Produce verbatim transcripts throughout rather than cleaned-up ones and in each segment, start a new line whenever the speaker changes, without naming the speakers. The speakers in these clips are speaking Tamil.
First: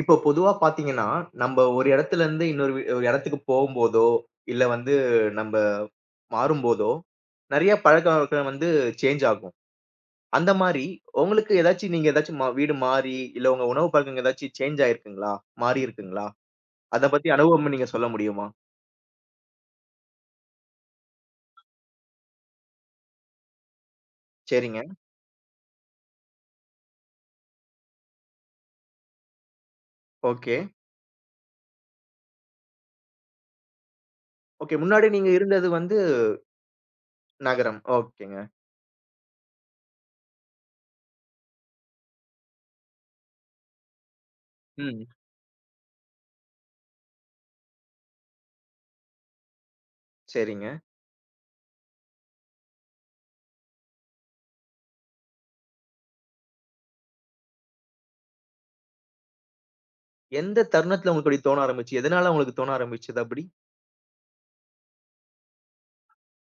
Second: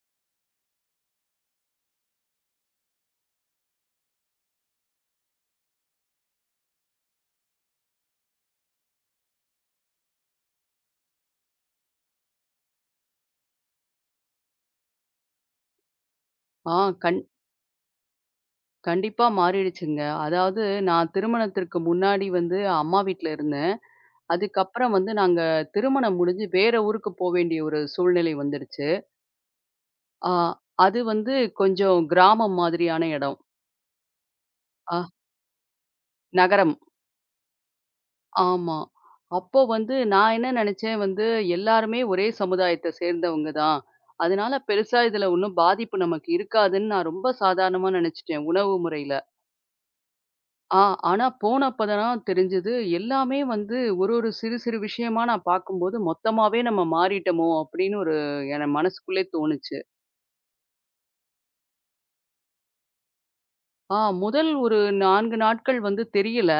இப்போ பொதுவா பார்த்தீங்கன்னா, நம்ப ஒரு இடத்துலருந்து இன்னொரு வீ ஒரு இடத்துக்கு போம்போதோ, இல்ல வந்து நம்ப மாறும்போதோ, நெறைய பழக்கவழக்கம் வந்து சேஞ்ச் ஆகும். அந்த மாரி உங்களுக்கு ஏதாச்சும் நீங்க ஏதாச்சும் மா வீடு மாறி, இல்ல உங்க உணவு பழக்கம் ஏதாச்சும் சேஞ்ச் ஆயிருக்குங்களா? மாறியிருக்குங்களா?
ஆ
அத
கண்
பத்தி அனுபவம் நீங்க சொல்ல முடியுமா?
கண்டிப்பா மாறிடுச்சுங்க. அதாவது நான் திருமணத்திற்கு முன்னாடி வந்து அம்மா வீட்ல இருந்தேன்.
சரிங்க.
அதுக்கப்புறம் வந்து நாங்க திருமணம் முடிஞ்சு வேற ஊருக்கு போ வேண்டிய ஒரு சூழ்நிலை வந்துடுச்சு. ஆ
ஓகே.
அது வந்து கொஞ்சம் கிராமம் மாதிரியான இடம்.
ஓகே.
ஆ
முன்னாடி நீங்க இருந்தது வந்து
நகரம்.
நகரம். ஓகேங்க.
ஆமா. அப்போ வந்து நான் என்ன நெனச்சேன் வந்து எல்லாருமே ஒரே சமுதாயத்த சேர்ந்தவங்க தான். அதனால பெருசா
ம்.
இதுல ஒண்ணும் பாதிப்பு நமக்கு இருக்காதுன்னு நான் ரொம்ப சாதாரணமா நெனச்சுட்டேன் உணவு முறையில.
சரிங்க.
ஆ, ஆனா போனப்ப தான் தெரிஞ்சது. எல்லாமே வந்து ஒரு ஒரு சிறு சிறு விஷயமா நான் பார்க்கும்போது, மொத்தமாவே நம்ம மாறிட்டோமோ! அப்படின்னு ஒரு என மனசுக்குள்ளே தோணுச்சு.
எந்த தருணத்துல உங்களுக்கு அப்படி தோண ஆரம்பிச்சு? எதனால உங்களுக்கு தோண ஆரம்பிச்சது அப்படி?
ஆ முதல் ஒரு நான்கு நாட்கள் வந்து தெரியல.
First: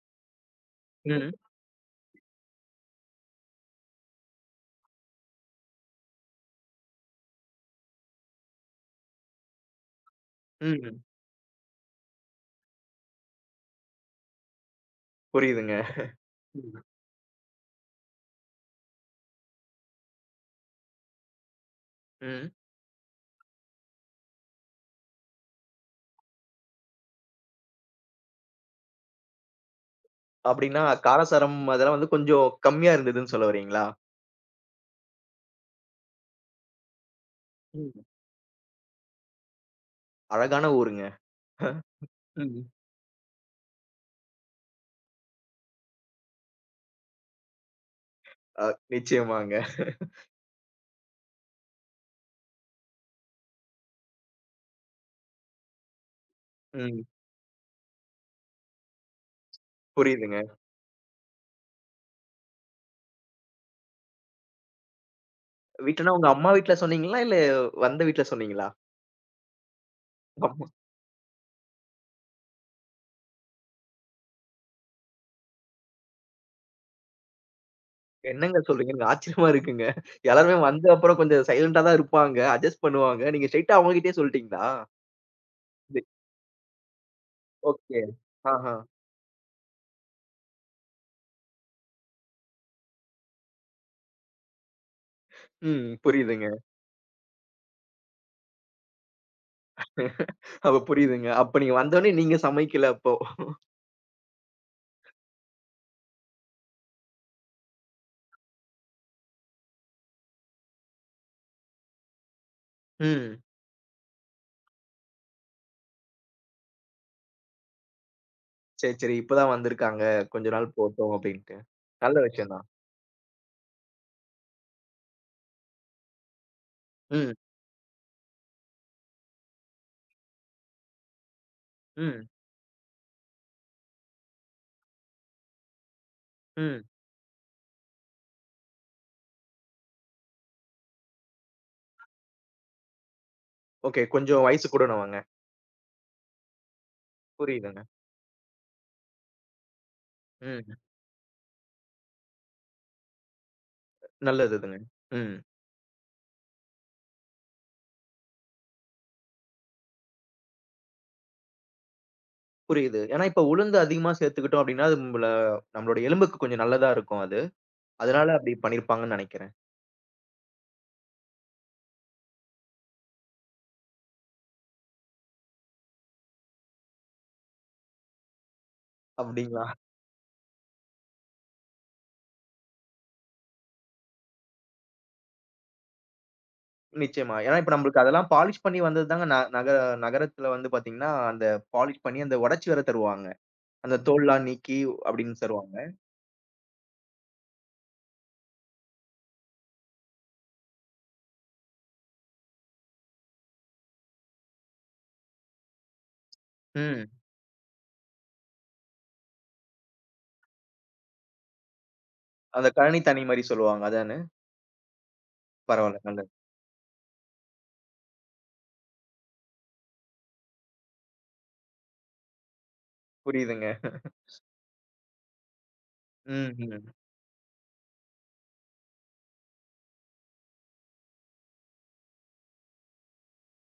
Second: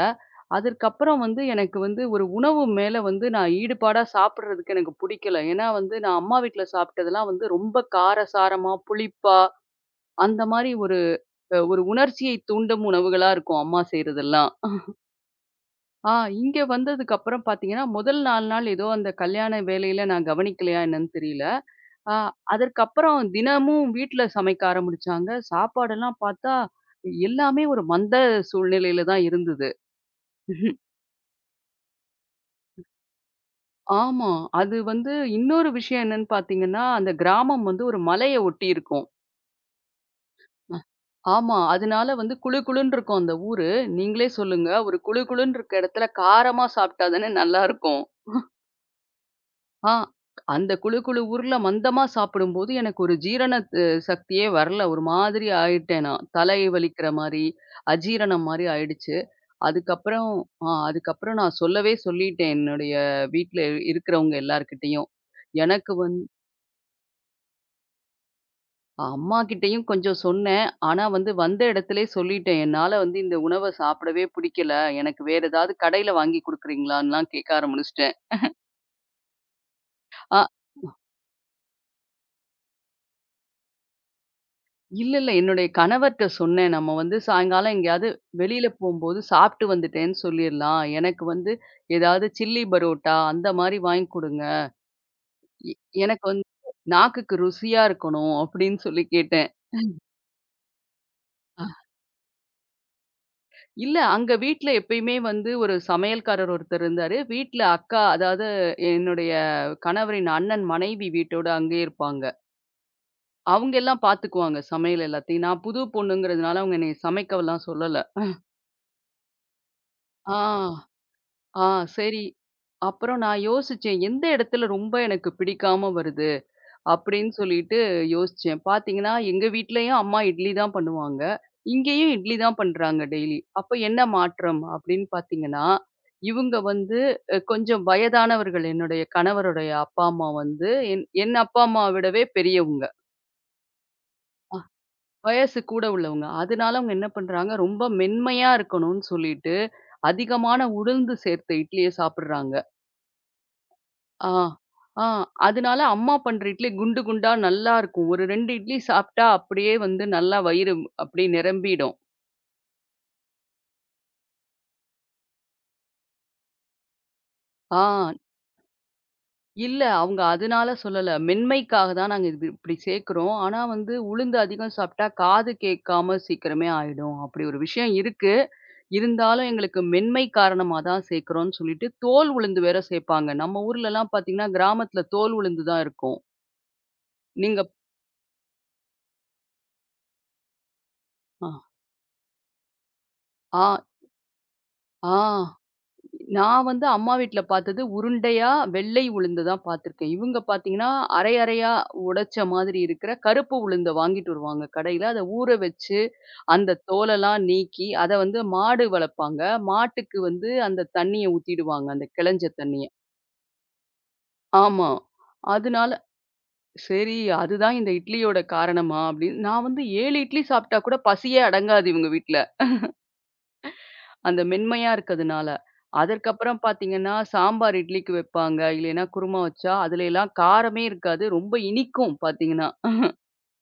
அதற்கப்புறம்
ம்.
வந்து எனக்கு வந்து ஒரு உணவு மேல வந்து நான் ஈடுபாடா சாப்பிடுறதுக்கு எனக்கு பிடிக்கல. ஏன்னா வந்து நான் அம்மா வீட்ல சாப்பிட்டதெல்லாம் வந்து ரொம்ப காரசாரமா, புளிப்பா அந்த மாரி ஒரு
ம்.
அஹ், ஒரு உணர்ச்சியை தூண்டும் உணவுகளா இருக்கும் அம்மா செய்றதெல்லாம்.
புரியுதுங்க.
ஆ இங்க வந்ததுக்கப்புறம் பார்த்தீங்கன்னா, முதல் நாலு நாள் ஏதோ அந்த கல்யாண வேலையில நான் கவனிக்கலையா என்னன்னு தெரியல. ஆ
ம்.
அதற்கப்புறம் தினமும் வீட்ல சமைக்க ஆரம்பிச்சாங்க. சாப்பாடெல்லாம் பார்த்தா, எல்லாமே ஒரு மந்த சூழ்நிலையில தான் இருந்தது.
அப்படின்னா, காரசாரம் அதெல்லாம் வந்து கொஞ்சம் கம்மியா இருந்ததுன்னு சொல்ல வரீங்களா?
ஆமா. அது வந்து இன்னொரு விஷயம் என்னன்னு பார்த்தீங்கன்னா, அந்த கிராமம் வந்து
ம்.
ஒரு மலைய ஒட்டி இருக்கும்.
அழகான
அ
ஊருங்க.
ஆமா. அதனால வந்து குளு
ம்.
குளுன்னு இருக்கும் அந்த ஊரு. நீங்களே சொல்லுங்க, ஒரு குளு குளுன்னு இருக்க இடத்துல காரமா சாப்பிட்டா தானே நல்லாருக்கும்.
அ நிச்சயமாங்க.
ஆ. அந்த குழு குழு ஊர்ல மந்தமா சாப்பிடும்போது, எனக்கு ஒரு ஜீரண அ சக்தியே வரல. ஒரு மாதிரி ஆயிட்டேன் நான். தலை
ம்.
வலிக்கிற மாரி, அஜீரணம் மாரி ஆயிடுச்சு. அதுக்கப்புறம்
புரியுதுங்க.
ஆ அதுக்கப்புறம் நான் சொல்லவே சொல்லிட்டேன். என்னுடைய வீட்ல இருக்கிறவங்க எல்லார்கிட்டயும். எனக்கு
வீட்லன்னா
வந்து
உங்க அம்மா வீட்ல சொன்னீங்களா? இல்ல வந்த வீட்ல சொன்னீங்களா?
அம்மாகிட்டயும் கொஞ்சம் சொன்னேன்.
ஆமா.
ஆனா வந்து வந்த இடத்திலேயே சொல்லிட்டேன். என்னால வந்து இந்த உணவ சாப்பிடவே பிடிக்கல. எனக்கு வேற ஏதாவது கடையில வாங்கி குடுக்குறீங்களான்லாம் கேட்க ஆரம்பிச்சுட்டேன்.
என்னங்க சொல்றீங்க? எனக்கு ஆச்சரியமா இருக்குங்க. எல்லாருமே வந்த அப்புறம் கொஞ்சம் சைலண்டா தான் இருப்பாங்க. அட்ஜஸ்ட் பண்ணுவாங்க. நீங்க ஸ்ட்ரெய்ட்டா அவங்ககிட்டயே சொல்லிட்டீங்களா?
இல்ல, இல்ல. என்னுடைய
இது
கணவர்ட்ட சொன்னேன். நம்ம வந்து சாயங்காலம்
ஓகே.
எங்கேயாவது வெளியில
ஆஹா.
போம்போது சாப்பிட்டு வந்துட்டேன்னு சொல்லிர்லாம். எனக்கு வந்து ஏதாவது சில்லி பரோட்டா அந்த மாரி வாங்கி குடுங்க. எ
ம்.
எனக்கு வந்து
புரியுதுங்க.
நாக்குக்கு ருசியா இருக்கணும் அப்படின்னு சொல்லி கேட்டேன்.
அப்ப புரியுதுங்க. அப்ப நீங்க வந்தோனே நீங்க சமைக்கல அப்போ.
இல்ல அங்க வீட்ல எப்பயுமே வந்து ஒரு சமையல்காரர் ஒருத்தர் இருந்தாரு. வீட்ல அக்கா அதாவது என்னுடைய கணவரின் அண்ணன் மனைவி வீட்டோட அங்கேயே இருப்பாங்க.
ம்.
அவங்க எல்லாம் பார்த்துக்குவாங்க சமையல் எல்லாத்தையும். நான் புது பொண்ணுங்கிறதுனால அவங்க என்னைய சமைக்கவெல்லாம் சொல்லல.
சரி, சரி. இப்ப தான் வந்திருக்காங்க.
ஆ.
கொஞ்ச நாள் போட்டும் அப்படின்ட்டு.
ஆ
நல்ல
சரி.
விஷயம் தான்.
அப்புறம் நான் யோசிச்சேன். எந்த இடத்துல ரொம்ப எனக்கு பிடிக்காம வருது? அப்படின்னு
ம்,
சொல்லிட்டு யோசிச்சேன். பார்த்தீங்கன்னா, எங்க வீட்லயும் அம்மா இட்லி தான் பண்ணுவாங்க. இங்கேயும்
ம்,
இட்லி தான் பண்றாங்க டெய்லி. அப்ப என்ன மாற்றம்? அப்படின்னு பார்த்தீங்கன்னா, இவங்க
ம்.
வந்து அ கொஞ்சம் வயதானவர்கள். என்னுடைய கணவருடைய அப்பா, அம்மா வந்து என் என் அப்பா, அம்மா விடவே பெரியவங்க.
ஓகே. கொஞ்சம் வயசு கூடனவங்க.
வயசு கூட உள்ளவங்க. அதனால அவங்க என்ன பண்றாங்க,
புரியுதுங்க.
ரொம்ப மென்மையா இருக்கணும்னு சொல்லிட்டு, அதிகமான
ம்.
உளுந்து சேர்த்த இட்லிய சாப்பிடுறாங்க. ஆ,
நல்லதுதுங்க.
ஆ.
ம்.
அதனால அம்மா பண்ற இட்லி குண்டு குண்டா நல்லா இருக்கும். ஒரு ரெண்டு இட்லி சாப்பிட்டா அப்படியே வந்து நல்லா வயிறு அப்படியே நிரம்பிடும்.
புரியுது. ஏன்னா இப்ப உளுந்து அதிகமா சேர்த்துக்கிட்டோம் அப்டின்னா, அது நம்மள நம்மளோட எலும்புக்கு கொஞ்சம் நல்லதா இருக்கும் அது.
ஆ.
அதனால அப்டி பண்ணியிருப்பாங்கன்னு நெனைக்கிறேன்.
இல்ல அவங்க அதனால சொல்லல. மென்மைக்காக தான் நாங்க இது இப்படி சேர்க்கிறோம். ஆனா வந்து உளுந்து அதிகம் சாப்பிட்டா காது கேட்காம சீக்கிரமே ஆயிடும். அப்படி ஒரு விஷயம் இருக்கு. இருந்தாலும்
அப்டிங்களா?
எங்களுக்கு மென்மை காரணமா தான் சேர்க்கிறோம்னு சொல்லிட்டு தோல் உளுந்து வேற சேர்ப்பாங்க. நம்ம ஊர்லலாம் பார்த்தீங்கன்னா, கிராமத்துல தோல் உளுந்து தான் இருக்கும்.
நிச்சயமா. ஏன்னா
நீங்க
இப்ப நம்மளுக்கு அதெல்லாம் பாலிஷ் பண்ணி வந்தது தாங்க ந நகர நகரத்துல வந்து பார்த்தீங்கன்னா, அந்த
ஆ,
பாலிஷ் பண்ணி அந்த உடைச்சு வேற தருவாங்க.
ஆ,
அந்த தோல்லாம் நீக்கி
ஆ.
அப்டின்னு தருவாங்க.
நான் வந்து அம்மா வீட்ல பார்த்தது உருண்டையா வெள்ளை உளுந்து தான் பார்த்துருக்கேன். இவங்க பார்த்தீங்கன்னா, அரை அரையா உடைச்ச மாதிரி இருக்கிற கருப்பு உளுந்த வாங்கிட்டு வருவாங்க கடையில. அத ஊற வச்சு, அந்த
ம்.
தோலெல்லாம் நீக்கி, அத வந்து மாடு வளர்ப்பாங்க. மாட்டுக்கு வந்து அந்த தண்ணிய ஊத்திடுவாங்க, அந்த கிளஞ்ச
அந்த
தண்ணிய.
கழனி தண்ணி மாரி சொல்லுவாங்க. அதானே?
ஆமா. அதனால
பரவால்ல நல்லது.
சரி அதுதான் இந்த இட்லியோட காரணமா அப்படின்னு நான் வந்து ஏழு இட்லி சாப்பிட்டா கூட பசியே அடங்காது இவங்க வீட்ல.
புரியுதுங்க.
அந்த மென்மையா இருக்கதுனால.
ம்,
அதற்கப்புறம்
ம்.
பார்த்தீங்கன்னா, சாம்பார் இட்லிக்கு வைப்பாங்க. இல்லைன்னா குருமா வச்சா, அதுல எல்லாம் காரமே இருக்காது. ரொம்ப இனிக்கும் பார்த்தீங்கன்னா.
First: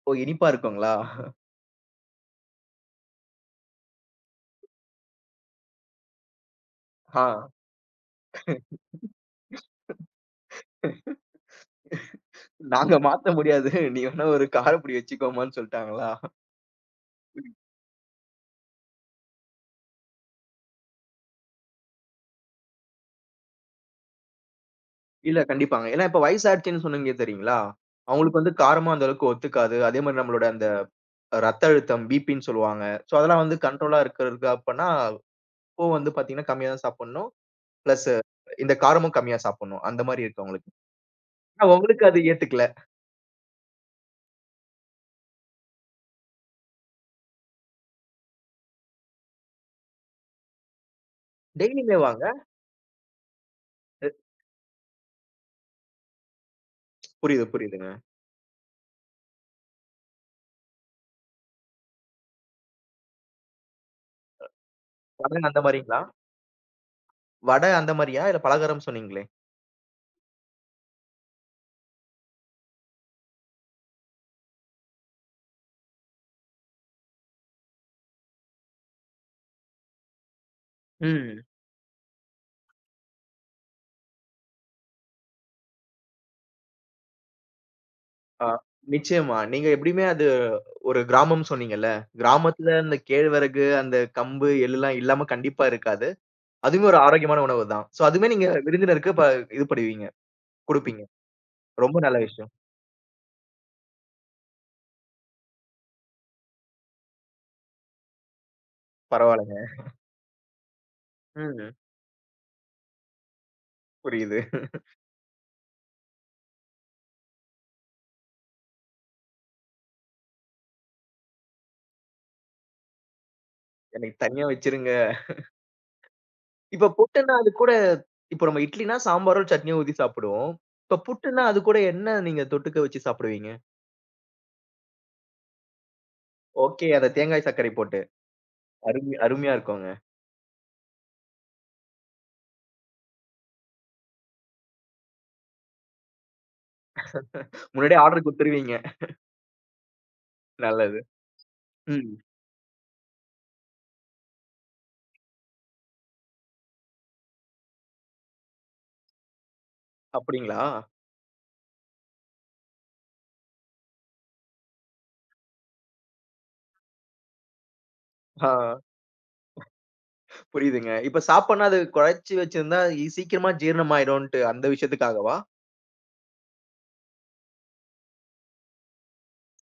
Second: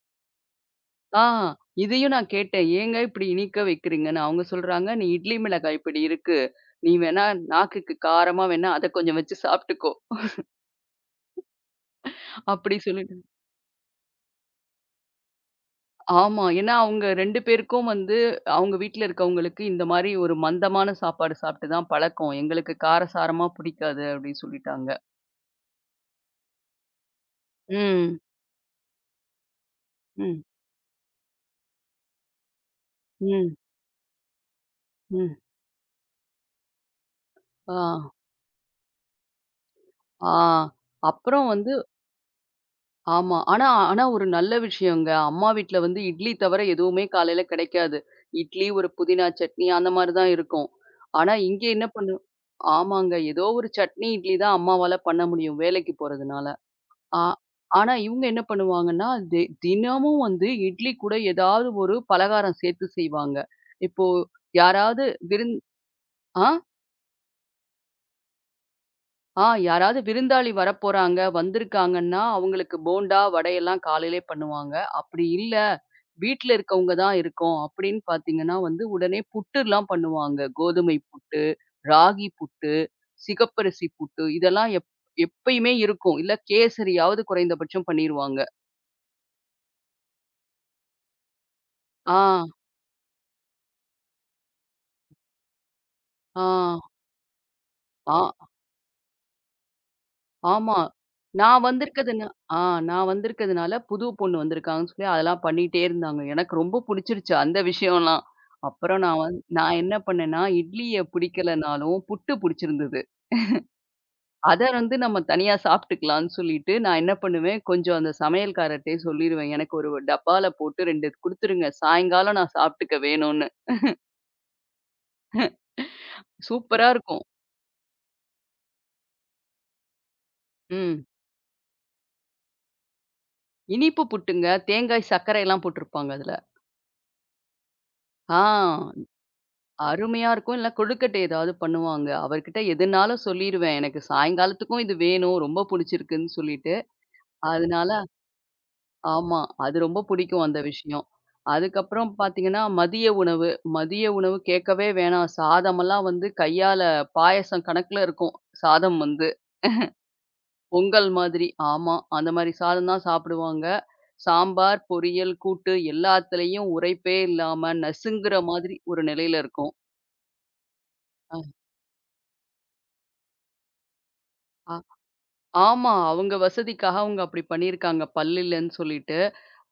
ஓ! இனிப்பா இருக்குங்களா?
ஆ இதையும் நான் கேட்டேன். ஏங்க இப்படி இனிக்க வைக்கிறீங்கன்னு? அவங்க சொல்றாங்க, "நீ இட்லி மிளகாய் பொடி இருக்கு. நீ வேணா
ஆ.
நாக்குக்கு காரமா வேணா அத கொஞ்சம் வச்சு சாப்பிட்டுக்கோ." அப்படி
நாங்க
சொல்லிட்டு
மாத்த முடியாது. நீ வேணா ஒரு காரப்பொடி வச்சுக்கோமான்னு சொல்ட்டாங்களா?
ஆமா. ஏன்னா அவங்க ரெண்டு பேருக்கும் வந்து அவங்க வீட்ல இருக்கவங்களுக்கு இந்த மாரி ஒரு மந்தமான சாப்பாடு சாப்பிட்டு தான் பழக்கம். எங்களுக்கு காரசாரமா பிடிக்காது அப்படின்னு சொல்லிட்டாங்க.
இல்ல கண்டிப்பாங்க. ஏன்னா இப்ப வயசாயிடுச்சுன்னு சொன்னீங்க தெரியுங்களா?
ம்.
அவங்களுக்கு வந்து காரமா அந்த அளவுக்கு ஒத்துக்காது. அதே மாரி
ம்.
நம்மளோட அந்த ரத்த அழுத்தம், பிபின்னு சொல்லுவாங்க. ஸோ அதெல்லாம்
ம்.
வந்து கண்ட்ரோலா இருக்கிறதுக்கு அப்பன்னா,
ம்.
அப்போ வந்து பார்த்தீங்கன்னா கம்மியா தான் சாப்பிடணும்.
ஆ,
பிளஸ் இந்த காரமும் கம்மியா சாப்பிடணும். அந்த மாரி
ஆ.
இருக்கு அவங்களுக்கு.
அப்புறம்
ஆனா
வந்து
உங்களுக்கு அது ஏத்துக்கல.
ஆமா. ஆனா ஆனா ஒரு நல்ல விஷயங்க. அம்மா வீட்ல வந்து இட்லி தவிர எதுவுமே காலையில கிடைக்காது. இட்லி, ஒரு புதினா சட்னி அந்த மாரி தான் இருக்கும். ஆனா இங்க என்ன
டெய்லியுமே
பண்ணு
வாங்க.
ஆமாங்க. ஏதோ ஒரு சட்னி, இட்லி தான் அம்மாவால பண்ண முடியும் வேலைக்கு போறதுனால. ஆ
புரியுது, புரியுதுங்க.
ஆனா இவுங்க என்ன பண்ணுவாங்கன்னா, தெ தினமும் வந்து இட்லி கூட ஏதாவது ஒரு பலகாரம் சேர்த்து செய்வாங்க. இப்போ யாராவது
வடை
விருந்
அந்த மாரிங்களா?
ஆ.
வடை அந்த மாரியா? இல்ல பலகாரம் சொன்னீங்களே?
ஆ யாராவது விருந்தாளி வரப்போறாங்க, வந்திருக்காங்கன்னா, அவங்களுக்கு போண்டா, வடையெல்லாம் காலையிலே பண்ணுவாங்க. அப்படி இல்ல, வீட்ல இருக்கவங்க தான் இருக்கோம் அப்படின்னு பார்த்தீங்கன்னா வந்து, உடனே புட்டுலாம் பண்ணுவாங்க. கோதுமை புட்டு,
ம்.
ராகி புட்டு, சிகப்பரிசி புட்டு இதெல்லாம் எப் எப்பயுமே இருக்கும். இல்ல கேசரியாவது குறைந்தபட்சம் பண்ணிருவாங்க.
ஆ, நிச்சயமா. நீங்க எப்படியுமே அது ஒரு கிராமம் சொன்னீங்கல்ல.
ஆ,
கிராமத்துல அந்த கேழ்வரகு, அந்த கம்பு, எள்ளுலாம் இல்லாம கண்டிப்பா இருக்காது. அதுவுமே
ஆ,
ஒரு ஆரோக்கியமான உணவு தான். சோ
ஆ.
அதுவுமே நீங்க விருந்தினருக்கு ப இது பண்ணுவீங்க,
ஆமா.
குடுப்பீங்க.
நான்
ரொம்ப நல்ல
வந்திருக்கிறதுனா
விஷயம்.
ஆ நான் வந்திருக்கிறதுனால புது பொண்ணு வந்திருக்காங்கன்னு சொல்லி அதெல்லாம் பண்ணிட்டே இருந்தாங்க. எனக்கு ரொம்ப புடிச்சிருச்சு அந்த விஷயம்லாம். அப்புறம் நான் வந்
பரவால்லங்க.
நான் என்ன பண்ணேன்னா, இட்லிய
ம்.
பிடிக்கலனாலும் புட்டு புடிச்சிருந்தது.
புரியுது.
அத வந்து நம்ம தனியா சாப்பிட்டுக்கலாம்ன்னு சொல்லிட்டு, நான் என்ன பண்ணுவேன், கொஞ்சம் அந்த சமையல்காரர்ட்டயே சொல்லிருவேன். எனக்கு ஒரு டப்பால போட்டு ரெண்டு குடுத்துருங்க. சாயங்காலம் நான் சாப்பிட்டுக்க வேணும்னு.
எனக்கு தனியா வச்சிருங்க. இப்ப
சூப்பரா இருக்கும்.
புட்டுன்னா அது கூட இப்ப நம்ம இட்லினா சாம்பாரோ, சட்னியோ ஊத்தி சாப்பிடுவோம். இப்ப
ம்.
புட்டுன்னா அது கூட என்ன நீங்க தொட்டுக்க வச்சு சாப்பிடுவீங்க?
இனிப்பு புட்டுங்க. தேங்காய், சர்க்கரைலாம் போட்டிருப்பாங்க அதுல.
ஓகே. அந்த தேங்காய் சர்க்கரை போட்டு.
ஆ.
அருமை அருமையா இருக்குங்க.
அருமையா இருக்கும். இல்ல கொழுக்கட்டை ஏதாவது பண்ணுவாங்க. அவர்கிட்ட எதுனாலும் சொல்லிருவேன். எனக்கு சாயங்காலத்துக்கும் இது வேணும். ரொம்ப புடிச்சிருக்குன்னு சொல்லிட்டு. அதனால
முன்னாடியே ஆர்டர் குடுத்துருவீங்க.
ஆமா. அது ரொம்ப புடிக்கும் அந்த
நல்லது.
விஷயம். அதுக்கப்புறம்
ம்.
பார்த்தீங்கன்னா, மதிய உணவு. மதிய உணவு கேட்கவே வேணாம். சாதமெல்லாம் வந்து கையால பாயாசம் கணக்குல இருக்கும். சாதம் வந்து.
அப்படிங்களா?
பொங்கல் மாதிரி. ஆமா. அந்த மாரி சாதம் தான் சாப்பிடுவாங்க. சாம்பார், பொரியல், கூட்டு எல்லாத்துலயும் உரைப்பே இல்லாம நசுங்குற
ஆ,
மாதிரி ஒரு நிலையில இருக்கும்.
புரியுதுங்க. இப்ப சாப்பாடுனா அது குழச்சு வச்சிருந்தா இ சீக்கிரமா ஜீரணமாயிடும்ன்ட்டு அந்த
அ.
விஷயத்துக்காகவா?
ஆமா. அவங்க வசதிக்காக அவங்க அப்படி பண்ணியிருக்காங்க. பல் இல்லன்னு சொல்லிட்டு.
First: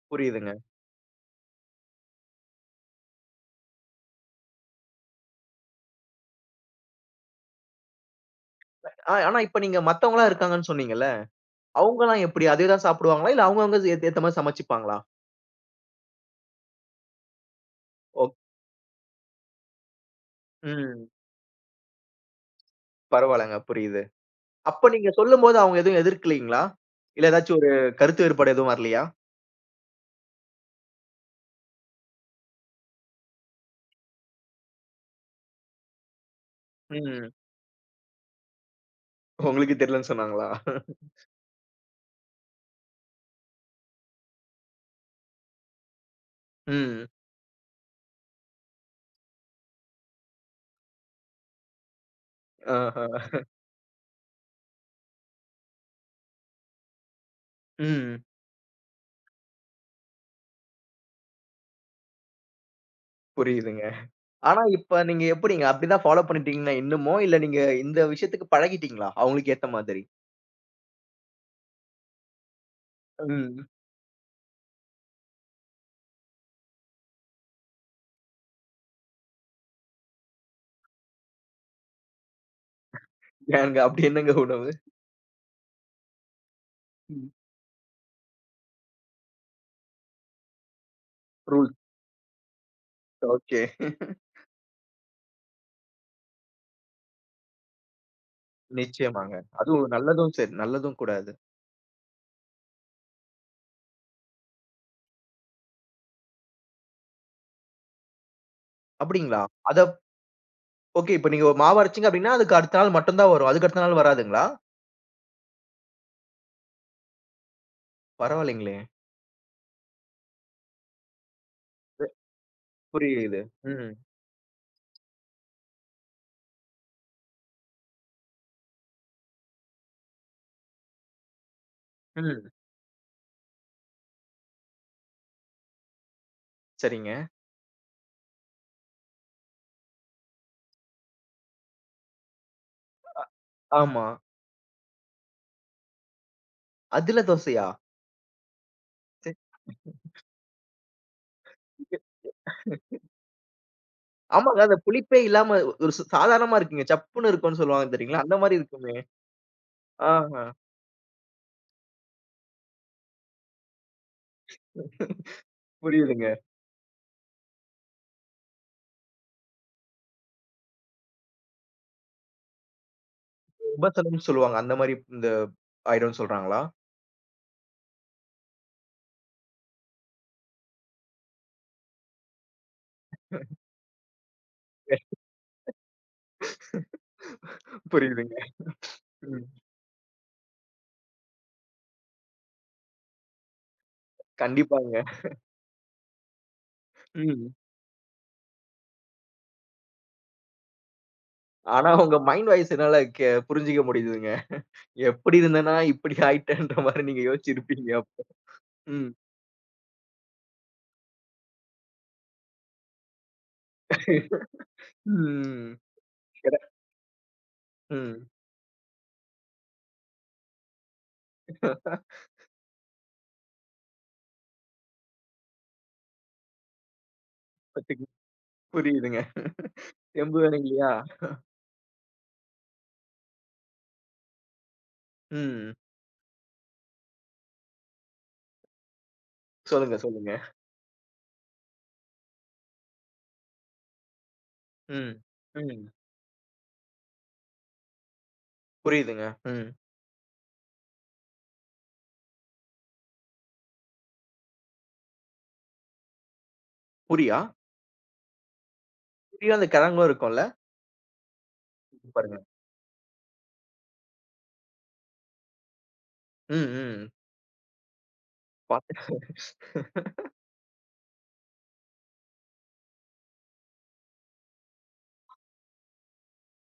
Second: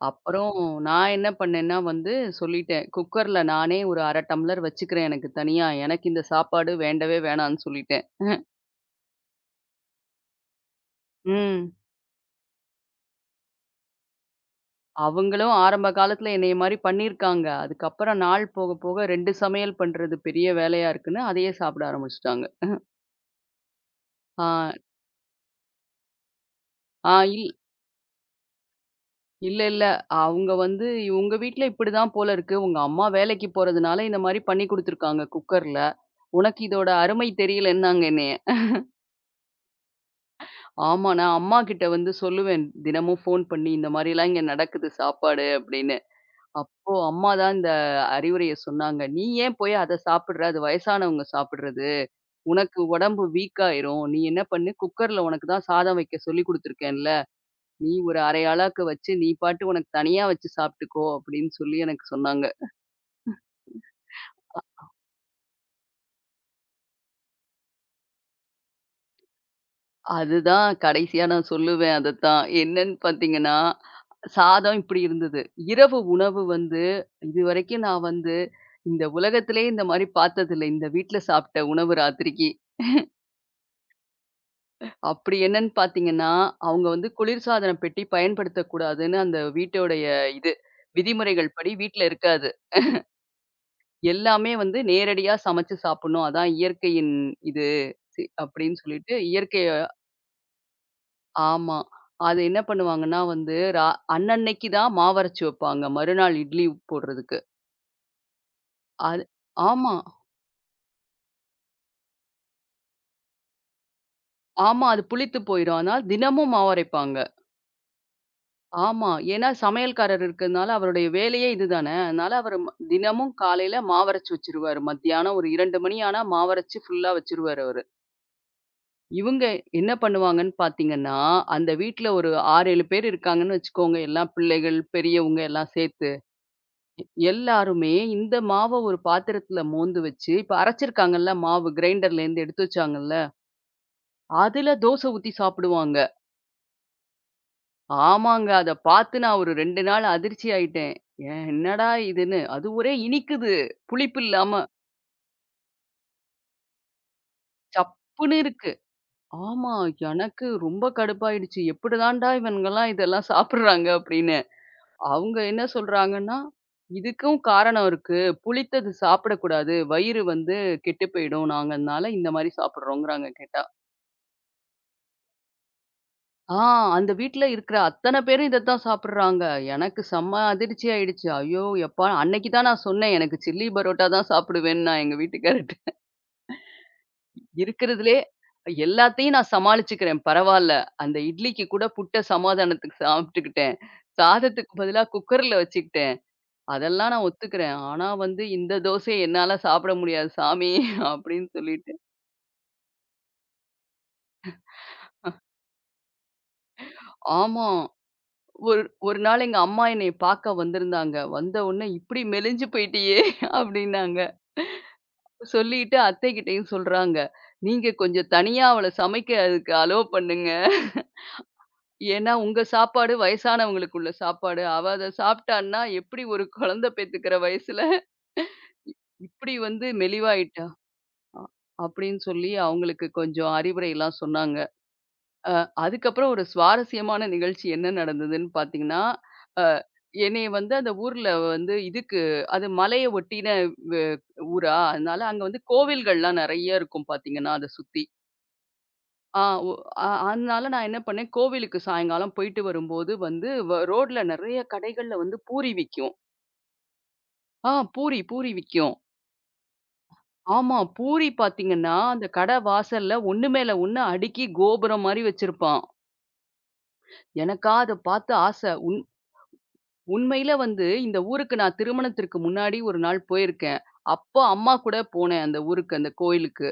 அப்புறம்
புரியுதுங்க.
நான் என்ன பண்ணேன்னா வந்து சொல்லிட்டேன். குக்கர்ல நானே ஒரு அரை டம்ளர் வச்சுக்கிறேன் எனக்கு தனியா. எனக்கு இந்த சாப்பாடு வேண்டவே வேணான்னு சொல்லிட்டேன்.
ஆ ஆனா இப்ப நீங்க மத்தவங்கலாம் இருக்காங்கன்னு சொன்னீங்கல்ல.
ம்.
அவங்கலாம் எப்படி அதே தான் சாப்பிடுவாங்களா? இல்ல அவங்கவங்க ஏத் ஏத்த மாரி சமைச்சுப்பாங்களா?
அவங்களும் ஆரம்ப காலத்துல என்னைய மாரி பண்ணியிருக்காங்க. அதுக்கப்புறம்
ஓக்
நாள் போக போக ரெண்டு சமையல் பண்றது பெரிய வேலையா
ம்.
இருக்குன்னு அதையே சாப்பிட ஆரம்பிச்சுட்டாங்க.
பரவால்லங்க. புரியுது.
ஆ
அப்ப நீங்க சொல்லும்போது அவங்க எதுவும் எதிர்க்கலீங்களா?
ஆ
இல்ல
இல்
ஏதாச்சும் ஒரு கருத்து வேறுபாடு எதுவும் வரலையா?
இல்ல, இல்ல. அவங்க வந்து உங்க வீட்ல இப்படிதான் போல இருக்கு. உங்க அம்மா வேலைக்கு போறதுனால இந்த மாரி பண்ணி குடுத்துருக்காங்க குக்கர்ல. உனக்கு இதோட அருமை
ம்.
தெரியலன்னாங்க என்னைய.
உங்களுக்கு தெரியலன்னு சொன்னாங்களா?
ஆமா நான் அம்மா கிட்ட வந்து சொல்லுவேன். தினமும் ஃபோன் பண்ணி இந்த மாரிலாம் இங்க நடக்குது சாப்பாடு அப்படின்னு. அப்போ
ம்.
அம்மா தான் இந்த அறிவுரைய சொன்னாங்க. "நீ ஏன் போய் அத சாப்பிடுற? அது வயசானவங்க சாப்பிடுறது. உனக்கு
ஆஹா.
உடம்பு வீக் ஆயிரும். நீ என்ன பண்ணு குக்கர்ல உனக்கு தான் சாதம் வைக்க சொல்லிக் குடுத்துருக்கேன்ல. "நீ ஒரு
ம்.
அரை ஆளாக்கு வச்சு, நீ பாட்டு உனக்கு தனியா வச்சு சாப்பிட்டுக்கோ" அப்படின்னு சொல்லி எனக்கு சொன்னாங்க.
புரியுதுங்க. ஆனா இப்ப நீங்க எப்படிங்க? அப்படிதான் ஃபாலோ பண்ணிட்டீங்கன்னா இன்னுமோ? இல்ல நீங்க இந்த விஷயத்துக்கு பழகிட்டீங்களா? அவங்களுக்கு ஏத்த மாதிரி?
அதுதான் கடைசியா நான் சொல்லுவேன் அதத்தான். என்னன்னு பார்த்தீங்கன்னா,
ம்.
சாதம் இப்படி இருந்தது. இரவு உணவு வந்து இதுவரைக்கும் நான் வந்து இந்த உலகத்திலேயே இந்த மாரி பார்த்ததில்ல. இந்த வீட்ல சாப்பிட்ட உணவு ராத்திரிக்கு.
ஏங்க அப்படி என்னங்க உணவு?
அப்படி என்னன்னு பார்த்தீங்கன்னா, அவங்க வந்து
ம்.
குளிர்சாதன பெட்டி பயன்படுத்தக்கூடாதுன்னு அந்த வீட்டோடைய இது விதிமுறைகள் படி
ரூல்ஸ்.
வீட்ல இருக்காது.
ஓகே.
எல்லாமே வந்து நேரடியா சமைச்சு சாப்பிடணும். அதான் இயற்கையின் இது சி அப்படின்னு சொல்லிட்டு
நிச்சயமாங்க.
இயற்கைய
அதுவும் நல்லதும் சரி, நல்லதும் கூட அது.
ஆமா. அது என்ன பண்ணுவாங்கன்னா வந்து, ரா அன்னன்னைக்கு தான் மாவரைச்சு வைப்பாங்க. மறுநாள் இட்லி போடுறதுக்கு. அது
அப்படிங்களா? அத
ஆமா,
ஓகே. இப்ப நீங்க மாவு அரைச்சீங்க அப்படின்னா, அதுக்கு அடுத்த நாள் மட்டும் தான் வரும். அதுக்கு அடுத்த நாள் வராதுங்களா?
ஆமா. அது புளித்து போயிரும். அதனால தினமும் மாவரைப்பாங்க.
பரவாயில்லைங்களே!
ஆமா. ஏன்னா சமையல்காரர் இருக்கிறதுனால அவருடைய வேலையே இதுதான. அதனால அவரு தினமும்
புரியுது.
காலையில
ம்.
மாவரைச்சு வச்சுருவாரு. மத்தியானம் ஒரு இரண்டு மணி ஆனா மாவரைச்சு ஃபுல்லா வச்சுருவாரு அவரு. இவங்க என்ன பண்ணுவாங்கன்னு பார்த்தீங்கன்னா, அந்த வீட்ல ஒரு
ம்.
ஆறு, ஏழு பேர் இருக்காங்கன்னு வச்சுக்கோங்க. எல்லாம் பிள்ளைகள், பெரியவங்க எல்லாம் சேர்த்து.
சரிங்க.
எல்லாருமே இந்த மாவ ஒரு பாத்திரத்துல மோந்து வச்சு, இப்ப அரைச்சிருக்காங்கல்ல மாவு கிரைண்டர்லேருந்து எடுத்து வச்சாங்கல்ல,
ஆமா.
அதுல தோசை ஊத்தி சாப்பிடுவாங்க.
அதில தோசையா?
ஆமாங்க. அத பார்த்து நான் ஒரு ரெண்டு நாள் அதிர்ச்சி ஆயிட்டேன். ஏன், என்னடா இதுன்னு. அது ஒரே இனிக்குது. புளிப்பு
ஆமாங்க.
இல்லாம.
அந்த புளிப்பே இல்லாம ஒரு சு சாதாரணமா இருக்குங்க. சப்புன்னு இருக்கும்ன்னு சொல்லுவாங்க தெரியுங்களா?
சப்புன்னு
அந்த மாரி
இருக்கு.
இருக்குமே.
ஆமா.
ஆஹா.
எனக்கு ரொம்ப கடுப்பாயிடுச்சு. எப்படிதான்டா இவனுங்கலாம் இதெல்லாம் சாப்பிடுறாங்க அப்படின்னு. அவங்க என்ன சொல்றாங்கன்னா,
புரியுதுங்க.
"இதுக்கும் காரணம் இருக்கு. புளித்தது சாப்பிடக்கூடாது. வயிறு வந்து கெட்டு போயிடும். நாங்க அதனால இந்த மாரி சாப்பிடுறோங்கிறாங்க" கேட்டா.
உபசம்னு சொல்லுவாங்க. அந்த மாரி இந்த ஆயிடும்ன்னு சொல்றாங்களா?
ஆ அந்த வீட்ல இருக்கிற அத்தன பேரும் இதத்தான் சாப்பிடுறாங்க. எனக்கு செம்ம அதிர்ச்சி ஆயிடுச்சு. ஐயோ! எப்பா அன்னைக்கு தான் நான் சொன்னேன். எனக்கு சில்லி பரோட்டா தான் சாப்பிடுவேன்னு நான் எங்க வீட்டுக்காரர்ட்ட. இருக்கிறதுலயே
புரியுதுங்க.
எல்லாத்தையும்
ம்.
நான் சமாளிச்சுக்கிறேன். பரவால்ல. அந்த இட்லிக்கு கூட புட்ட சமாதானத்துக்கு சாப்பிட்டுக்கிட்டேன். சாதத்துக்கு பதிலா
கண்டிப்பாங்க.
குக்கர்ல வச்சுக்கிட்டேன். அதெல்லாம் நான்
ம்.
ஒத்துக்கிறேன். ஆனா வந்து இந்த தோசைய என்னால சாப்பிட முடியாது சாமி அப்படின்னு
ஆனா
சொல்லிட்டு.
உங்க மைண்ட் வாய்ஸ் என்னால கே புரிஞ்சுக்க முடியுதுங்க. எப்படி இருந்தேன்னா, இப்படி ஆயிட்டேன்ற மாரி நீங்க
ஆமா.
யோசிச்சிருப்பீங்க அப்போ.
ஒரு
ம்.
ஒரு நாள் எங்க அம்மா என்னைய பார்க்க வந்திருந்தாங்க. வந்த உடனே இப்படி மெலிஞ்சு போயிட்டியே அப்படின்னாங்க.
ம்.
சொல்லிட்டு
எட
அத்தைகிட்டயும் சொல்றாங்க. நீங்க
ம்.
கொஞ்சம் தனியா அவள சமைக்கிறதுக்கு அலோவ் பண்ணுங்க. ஏன்னா உங்க சாப்பாடு வயசானவங்களுக்கு உள்ள சாப்பாடு. அவ அத சாப்பிட்டான்னா எப்படி ஒரு குழந்தை பெத்துக்கிற வயசுல
பாத்துக்க- புரியுதுங்க.
இப்படி வந்து
தெம்பு வேணும்
மெலிவாயிட்டா.
இல்லையா?
அ அப்படின்னு சொல்லி அவங்களுக்கு கொஞ்சம் அறிவுரைலாம் சொன்னாங்க. அ
ம்.
அதுக்கப்புறம் ஒரு சுவாரஸ்யமான நிகழ்ச்சி என்ன நடந்ததுன்னு பார்த்தீங்கன்னா, அ
சொல்லுங்க, சொல்லுங்க.
என்னைய வந்து அந்த ஊர்ல வந்து இதுக்கு அது மலைய ஒட்டின வ் ஊரா,
ம்.
அதனால அங்க வந்து
ம்.
கோவில்கள்லாம் நெறைய இருக்கும் பார்த்தீங்கன்னா, அத சுத்தி.
புரியுதுங்க.
ஆ
ம்.
ஒ அ அதனால நான் என்ன பண்ணேன், கோவிலுக்கு சாயங்காலம் போயிட்டு வரும்போது வந்து வ ரோட்ல நெறைய கடைகள்ல வந்து பூரி விக்கும்.
புரியா?
ஆ பூரி, பூரி விக்கும்.
புரியும் அந்த கிழங்கும் இருக்கும்ல?
ஆமா. பூரி பார்த்தீங்கன்னா, அந்த
பாருங்க.
கடை வாசல்ல ஒண்ணு மேல ஒண்ணு அடுக்கி கோபுரம் மாரி வச்சிருப்பான்.
ம், ம்.
எனக்கா அத பார்த்து ஆசை.
பாத்து
உண்மையில வந்து இந்த ஊருக்கு நான் திருமணத்திற்கு முன்னாடி ஒரு நாள் போயிருக்கேன். அப்போ அம்மா கூட போனேன் அந்த ஊருக்கு, அந்த கோயிலுக்கு.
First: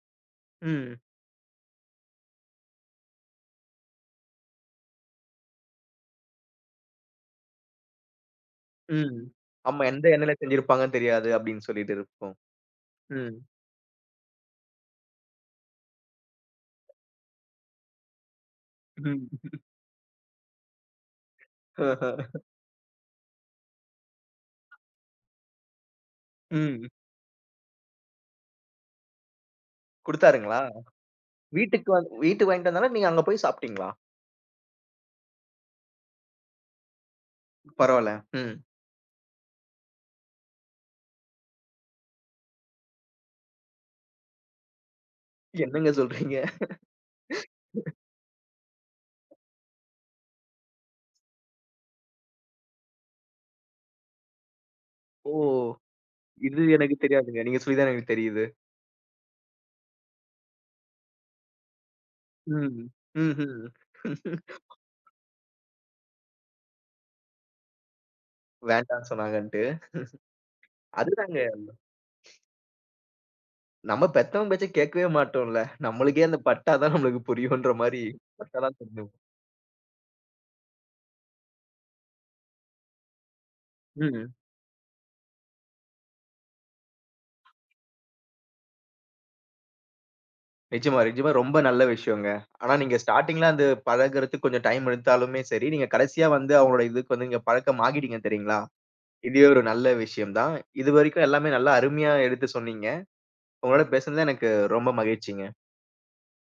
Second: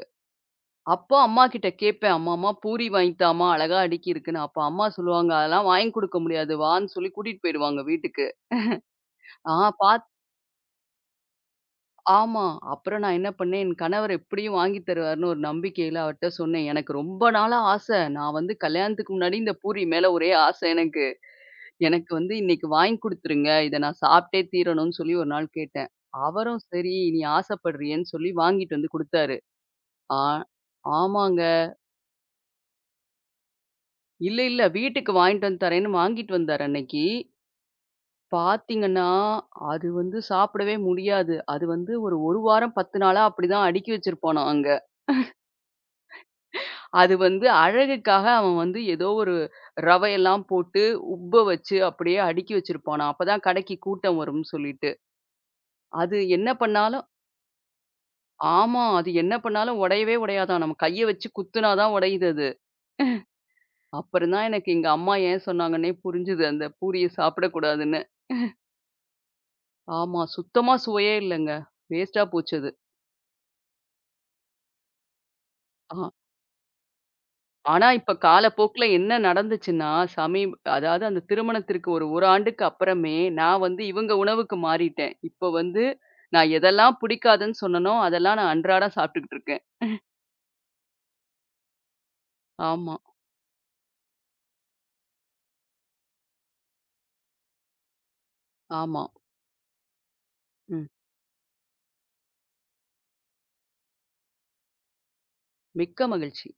ம்,
அப்போ அம்மா கிட்ட கேட்பேன், "அம்மா, அம்மா பூரி வாங்கித்தாம்மா, அழகா அடுக்கியிருக்குன்னு." அப்ப அம்மா சொல்லுவாங்க, "அதெல்லாம் வாங்கி குடுக்க முடியாது. வான்னு" சொல்லி கூட்டிட்டு போயிருவாங்க வீட்டுக்கு.
ம்.
ஆ
ஆமா,
பாத்
எந்த எண்ணெயில செஞ்சிருப்பாங்கன்னு தெரியாது அப்படின்னு சொல்லிட்டு இருக்கும்.
ஆமா. அப்புறம் நான் என்ன
ம்,
பண்ணேன், என் கணவர் எப்படியும் வாங்கி தருவாருன்னு ஒரு நம்பிக்கையில அவர்ட்ட சொன்னேன். எனக்கு ரொம்ப நாளா ஆசை. நான் வந்து கல்யாணத்துக்கு
ம்.
முன்னாடி இந்த பூரி மேல ஒரே ஆசை எனக்கு. எனக்கு வந்து இன்னைக்கு வாங்கி குடுத்துருங்க. இத நான் சாப்பிட்டே தீரணும்னு சொல்லி ஒரு நாள் கேட்டேன். அவரும்
ம்.
சரி நீ ஆசைப்படுறியேன்னு சொல்லி வாங்கிட்டு வந்து குடுத்தாரு. ஆ
குடுத்தாருங்களா?
ஆமாங்க.
வீட்டுக்கு வந்து வீட்டுக்கு வாங்கிட்டு வந்தாலும் நீங்க அங்க போய் சாப்பிட்டீங்களா?
இல்ல, இல்ல வீட்டுக்கு வாங்கிட்டு வந்து தரேன்னு வாங்கிட்டு வந்தாரு அன்னைக்கு.
பரவால்ல. ம்.
பார்த்தீங்கன்னா, அது வந்து சாப்பிடவே முடியாது. அது வந்து ஒரு 1 வாரம் பத்து நாளா அப்படிதான் அடுக்கி வச்சிருப்பானாம் அங்க.
என்னங்க சொல்றீங்க?
அது வந்து அழகுக்காக அவன் வந்து ஏதோ ஒரு ரவையெல்லாம் போட்டு உப்ப வச்சு அப்படியே அடுக்கி வச்சிருப்பானாம். அப்பதான் கடைக்கு கூட்டம் வரும்னு சொல்லிட்டு.
ஓ!
அது என்ன
இது எனக்கு
பண்ணாலும்
தெரியாதுங்க. நீங்க சொல்லி தான் எனக்கு தெரியுது.
ஆமா. அது என்ன பண்ணாலும் உடையவே உடையாதாம். நம்ம கைய வச்சு குத்துனா தான் உடையுது அது.
ம். ம்ஹ்ம்.
அப்புறம் தான் எனக்கு எங்க அம்மா ஏன் சொன்னாங்கன்னே புரிஞ்சுது. அந்த பூரிய சாப்பிடக்கூடாதுன்னு.
வேண்டான்னு சொன்னாங்கன்ட்டு.
ஆமா. சுத்தமா சுவையே
அதுதாங்க.
இல்லங்க. வேஸ்ட்டா போச்சு அது.
நம்ம பெத்தவங்க பேச்ச கேட்கவே மாட்டோம்ல.
ஆ
நம்மளுக்கே அந்த பட்டா தான் நம்மளுக்கு புரியுன்ற
ஆனா
மாரி
இப்ப
பட்டா தான்
காலப்போக்குல
தெரியும்.
என்ன நடந்துச்சுன்னா, சமீப் அதாவது அந்த திருமணத்திற்கு ஒரு 1 ஆண்டுக்கு அப்புறமே, நான் வந்து இவங்க
ம்.
உணவுக்கு மாறிட்டேன். இப்ப வந்து நான் எதெல்லாம் பிடிக்காதுன்னு சொன்னேனோ, அதெல்லாம் நான் அன்றாடம் சாப்பிட்டுக்கிட்டு இருக்கேன்.
நிச்சயமா, நிச்சயமா ரொம்ப நல்ல விஷயங்க. ஆனா
ஆமா,
நீங்க ஸ்டார்ட்டிங்ல அந்த பழகுறதுக்கு கொஞ்சம் டைம் எடுத்தாலுமே சரி, நீங்க கடைசியா வந்து அவங்களோட இதுக்கு வந்து நீங்க பழக்கம் ஆகிட்டீங்க தெரியுங்களா?
ஆமா.
இதுவே ஒரு நல்ல விஷயம் தான்.
ம்.
இதுவரைக்கும் எல்லாமே நல்லா அருமையா எடுத்து சொன்னீங்க. உங்களோட பேசுனதுல எனக்கு ரொம்ப மகிழ்ச்சிங்க.
மிக்க மகிழ்ச்சி.